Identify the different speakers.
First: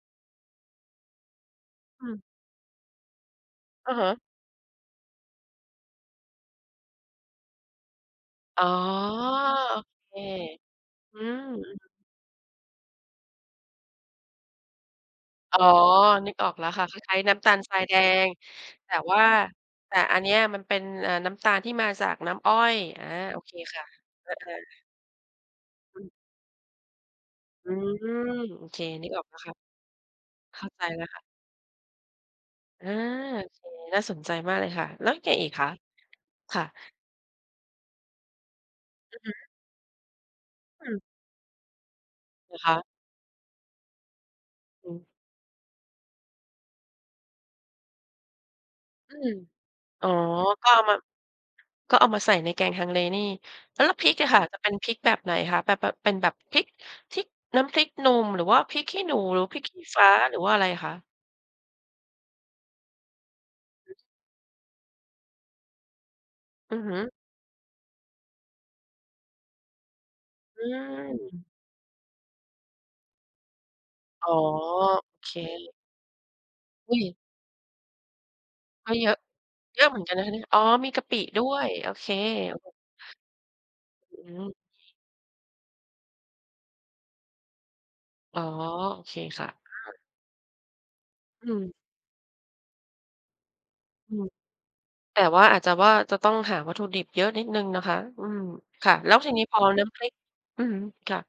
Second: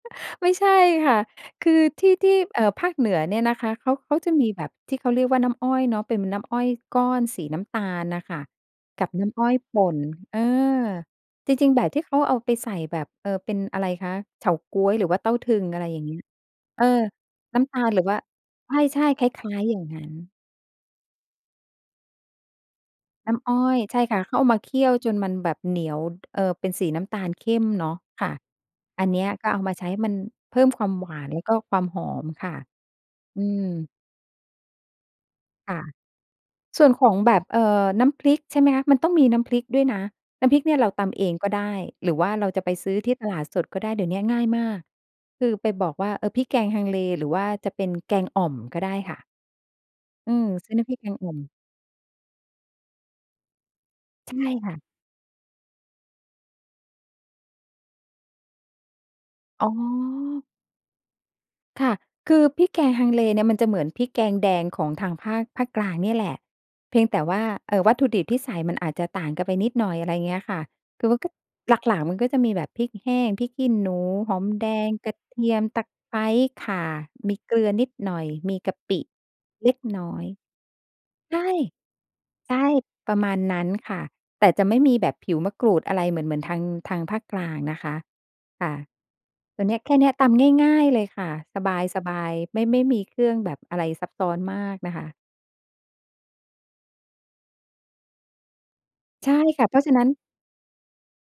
Speaker 1: ไม่ใช่ค่ะ คือ
Speaker 2: อ
Speaker 1: ท
Speaker 2: ื
Speaker 1: ี่
Speaker 2: ม
Speaker 1: ที่ เอ่อ ภาคเหนือเนี่ยนะคะเข
Speaker 2: อื
Speaker 1: า
Speaker 2: อฮ
Speaker 1: เ
Speaker 2: ึ
Speaker 1: ขาจะมีแบบที่เขาเรียกว่า น้ำอ้อยเนาะ เป็น ม น้ำอ้อยก้อนสีน้ำตาลน่ะค่ะ
Speaker 2: อ๋อ
Speaker 1: กับน้ำอ้อย
Speaker 2: โ
Speaker 1: ป
Speaker 2: อ
Speaker 1: ่น
Speaker 2: เค
Speaker 1: เออ
Speaker 2: อืม
Speaker 1: จริง ๆ แบบที่เขาเอาไปใส่แบบ เอ่อ เป็นอะไรคะ เฉาก๊วยหรือว่าเต้าทึ
Speaker 2: อ๋อ
Speaker 1: ง อะไรอย่างเงี้ย
Speaker 2: นึกออกแล้ว
Speaker 1: เ
Speaker 2: ค
Speaker 1: อ
Speaker 2: ่ะ
Speaker 1: อ
Speaker 2: คล้าย ๆ น้ำตา
Speaker 1: น
Speaker 2: ล
Speaker 1: ้
Speaker 2: ท
Speaker 1: ำต
Speaker 2: รา
Speaker 1: า
Speaker 2: ย
Speaker 1: ล
Speaker 2: แด
Speaker 1: หรือว่า
Speaker 2: ง แต่
Speaker 1: ใช่
Speaker 2: ว
Speaker 1: ๆ
Speaker 2: ่า
Speaker 1: คล้าย ๆ อย่าง
Speaker 2: แต
Speaker 1: ง
Speaker 2: ่
Speaker 1: ั้
Speaker 2: อัน
Speaker 1: น
Speaker 2: เนี้ยมันเป็น เอ่อ น้ำตาลที่มาจากน้ำอ้อย อา
Speaker 1: น้
Speaker 2: โอ
Speaker 1: ำอ
Speaker 2: เค
Speaker 1: ้อ
Speaker 2: ค
Speaker 1: ย
Speaker 2: ่ะ
Speaker 1: ใช่ค่ะ
Speaker 2: อ
Speaker 1: เข
Speaker 2: า
Speaker 1: ามาเคี
Speaker 2: ๆ
Speaker 1: ่ยวจนมันแบบเหนีย
Speaker 2: อ
Speaker 1: ว
Speaker 2: ืม
Speaker 1: เอ่อ เป็นสีน้ำตาลเข้ม
Speaker 2: อื
Speaker 1: เนาะ ค่
Speaker 2: ม
Speaker 1: ะ
Speaker 2: โอเค
Speaker 1: อ
Speaker 2: น
Speaker 1: ั
Speaker 2: ึ
Speaker 1: น
Speaker 2: ก
Speaker 1: เนี
Speaker 2: อ
Speaker 1: ้
Speaker 2: อก
Speaker 1: ย
Speaker 2: แล้ว
Speaker 1: ก็
Speaker 2: ค่ะ
Speaker 1: เอามาใช้ให้มันเพ
Speaker 2: เข
Speaker 1: ิ่
Speaker 2: ้
Speaker 1: ม
Speaker 2: าใ
Speaker 1: ค
Speaker 2: จ
Speaker 1: วาม
Speaker 2: แล้
Speaker 1: ห
Speaker 2: ว
Speaker 1: ว
Speaker 2: ค่
Speaker 1: า
Speaker 2: ะ
Speaker 1: นแล้วก็ความหอมค่ะ
Speaker 2: อา
Speaker 1: อื
Speaker 2: โอเค
Speaker 1: ม
Speaker 2: น่าสนใจมากเลยค่ะ แล้วไงอีกคะ?
Speaker 1: ค่ะ
Speaker 2: ค่ะ
Speaker 1: ส่วนของแบบ เอ่อ น้ำพริก ใช่ไหมคะ? มันต้อง
Speaker 2: อื
Speaker 1: ม
Speaker 2: อ
Speaker 1: ี
Speaker 2: ฮ
Speaker 1: น
Speaker 2: ึ
Speaker 1: ้ำพริกด้วยนะ น้ำพริกเนี่ย
Speaker 2: อ
Speaker 1: เรา
Speaker 2: ื
Speaker 1: ต
Speaker 2: ม
Speaker 1: ำเองก็ได้ หรือว่าเรา
Speaker 2: เหร
Speaker 1: จ
Speaker 2: อ
Speaker 1: ะไ
Speaker 2: ค
Speaker 1: ป
Speaker 2: ะ?
Speaker 1: ซื้อที่ตลาดสดก็ได้ เดี๋ยวเนี้ยง่ายมาก
Speaker 2: อืม
Speaker 1: คือไปบอกว่า เอ่อ พริกแกงฮังเล หรือว่าจะเป็นแกงอ่อมก็ได้ค
Speaker 2: อื
Speaker 1: ่ะ
Speaker 2: ม อ๋อ
Speaker 1: อืม
Speaker 2: ก
Speaker 1: ซ
Speaker 2: ็
Speaker 1: ื้อ
Speaker 2: เอ
Speaker 1: น
Speaker 2: า
Speaker 1: ้ำพ
Speaker 2: ม
Speaker 1: ริ
Speaker 2: า
Speaker 1: กแกงอ่อม
Speaker 2: ก็เอามาใส่ในแกงฮังเลนี่ แล้ว แล้วพริกอะ
Speaker 1: ใช
Speaker 2: ค
Speaker 1: ่
Speaker 2: ่ะจะเป
Speaker 1: ค
Speaker 2: ็
Speaker 1: ่
Speaker 2: น
Speaker 1: ะ
Speaker 2: พริกแบบไหนคะ? แบบ แบบเป็นแบบพริกทิก น้ำพริกหนุ่ม หรือว่าพริกขี้หนู หรือว่าพริ
Speaker 1: อ
Speaker 2: ก
Speaker 1: ๋อ
Speaker 2: ขี้ฟ้า หรือว่าอะไรอะคะ?
Speaker 1: ค่ะ คือพริกแกงฮังเลเนี่ย มันจะเหมือน
Speaker 2: อื
Speaker 1: พ
Speaker 2: ม
Speaker 1: ริกแกงแดงของทางภาค ภาคกลางเนี่ยแหละ
Speaker 2: อือฮ
Speaker 1: เพ
Speaker 2: ึ
Speaker 1: ียงแต่ว่า เอ่อ วัตถุดิบที่ใส่มันอาจจะต่างกันไปนิดหน่อย อะไรเงี้ยค่
Speaker 2: อ
Speaker 1: ะ
Speaker 2: ื
Speaker 1: คือมันก็
Speaker 2: ม
Speaker 1: หลัก ๆ มันก็จะมีแบบพริกแห้ง พริกขี้หนู
Speaker 2: อ๋
Speaker 1: ห
Speaker 2: อ
Speaker 1: อมแดง
Speaker 2: โอ
Speaker 1: กระ
Speaker 2: เ
Speaker 1: เทียม
Speaker 2: ค
Speaker 1: ตะไคร้ ข่า
Speaker 2: อุ๊ย!
Speaker 1: มีเกลือนิดหน่อย มีกะ
Speaker 2: ก็
Speaker 1: ปิ
Speaker 2: เยอะ
Speaker 1: เล็
Speaker 2: เ
Speaker 1: ก
Speaker 2: ยอะเหมื
Speaker 1: น
Speaker 2: อนก
Speaker 1: ้
Speaker 2: ัน
Speaker 1: อ
Speaker 2: นะ
Speaker 1: ย
Speaker 2: คะเนี่ย อ๋อ! มีกะปิ
Speaker 1: ใช
Speaker 2: ด
Speaker 1: ่
Speaker 2: ้วย โอเค
Speaker 1: ใช่
Speaker 2: ๆ
Speaker 1: ประมาณนั้นค่ะ
Speaker 2: อือฮ
Speaker 1: แ
Speaker 2: ึ
Speaker 1: ต่จะไม่มีแบบผิวมะกรูดอะไรเหมือน เหมือนทาง ทางภาคกลางนะคะ
Speaker 2: อ๋อ
Speaker 1: ค่ะ
Speaker 2: โอเคค่ะ
Speaker 1: ตัว
Speaker 2: อื
Speaker 1: เนี้ย แค
Speaker 2: ม
Speaker 1: ่เนี้ย ตำง่าย ๆ เลยค่ะ
Speaker 2: อื
Speaker 1: ส
Speaker 2: ม
Speaker 1: บาย ๆ ไม่ ไม่มีเครื่องแบบอะไรซั
Speaker 2: อ
Speaker 1: บ
Speaker 2: ื
Speaker 1: ซ
Speaker 2: ม
Speaker 1: ้อนมากน่ะค่ะ
Speaker 2: แต่ว่า อาจจะว่า จะต้องหาวัตถุดิบเยอะนิดหนึ่งนะคะ อืม ค่ะ แล้ว
Speaker 1: ใ
Speaker 2: ท
Speaker 1: ช
Speaker 2: ี
Speaker 1: ่
Speaker 2: นี้พ
Speaker 1: ค
Speaker 2: อ
Speaker 1: ่ะ เพรา
Speaker 2: น
Speaker 1: ะ
Speaker 2: ้
Speaker 1: ฉะ
Speaker 2: ำพ
Speaker 1: นั
Speaker 2: ร
Speaker 1: ้
Speaker 2: ิ
Speaker 1: น
Speaker 2: ก อือฮึ ค่ะ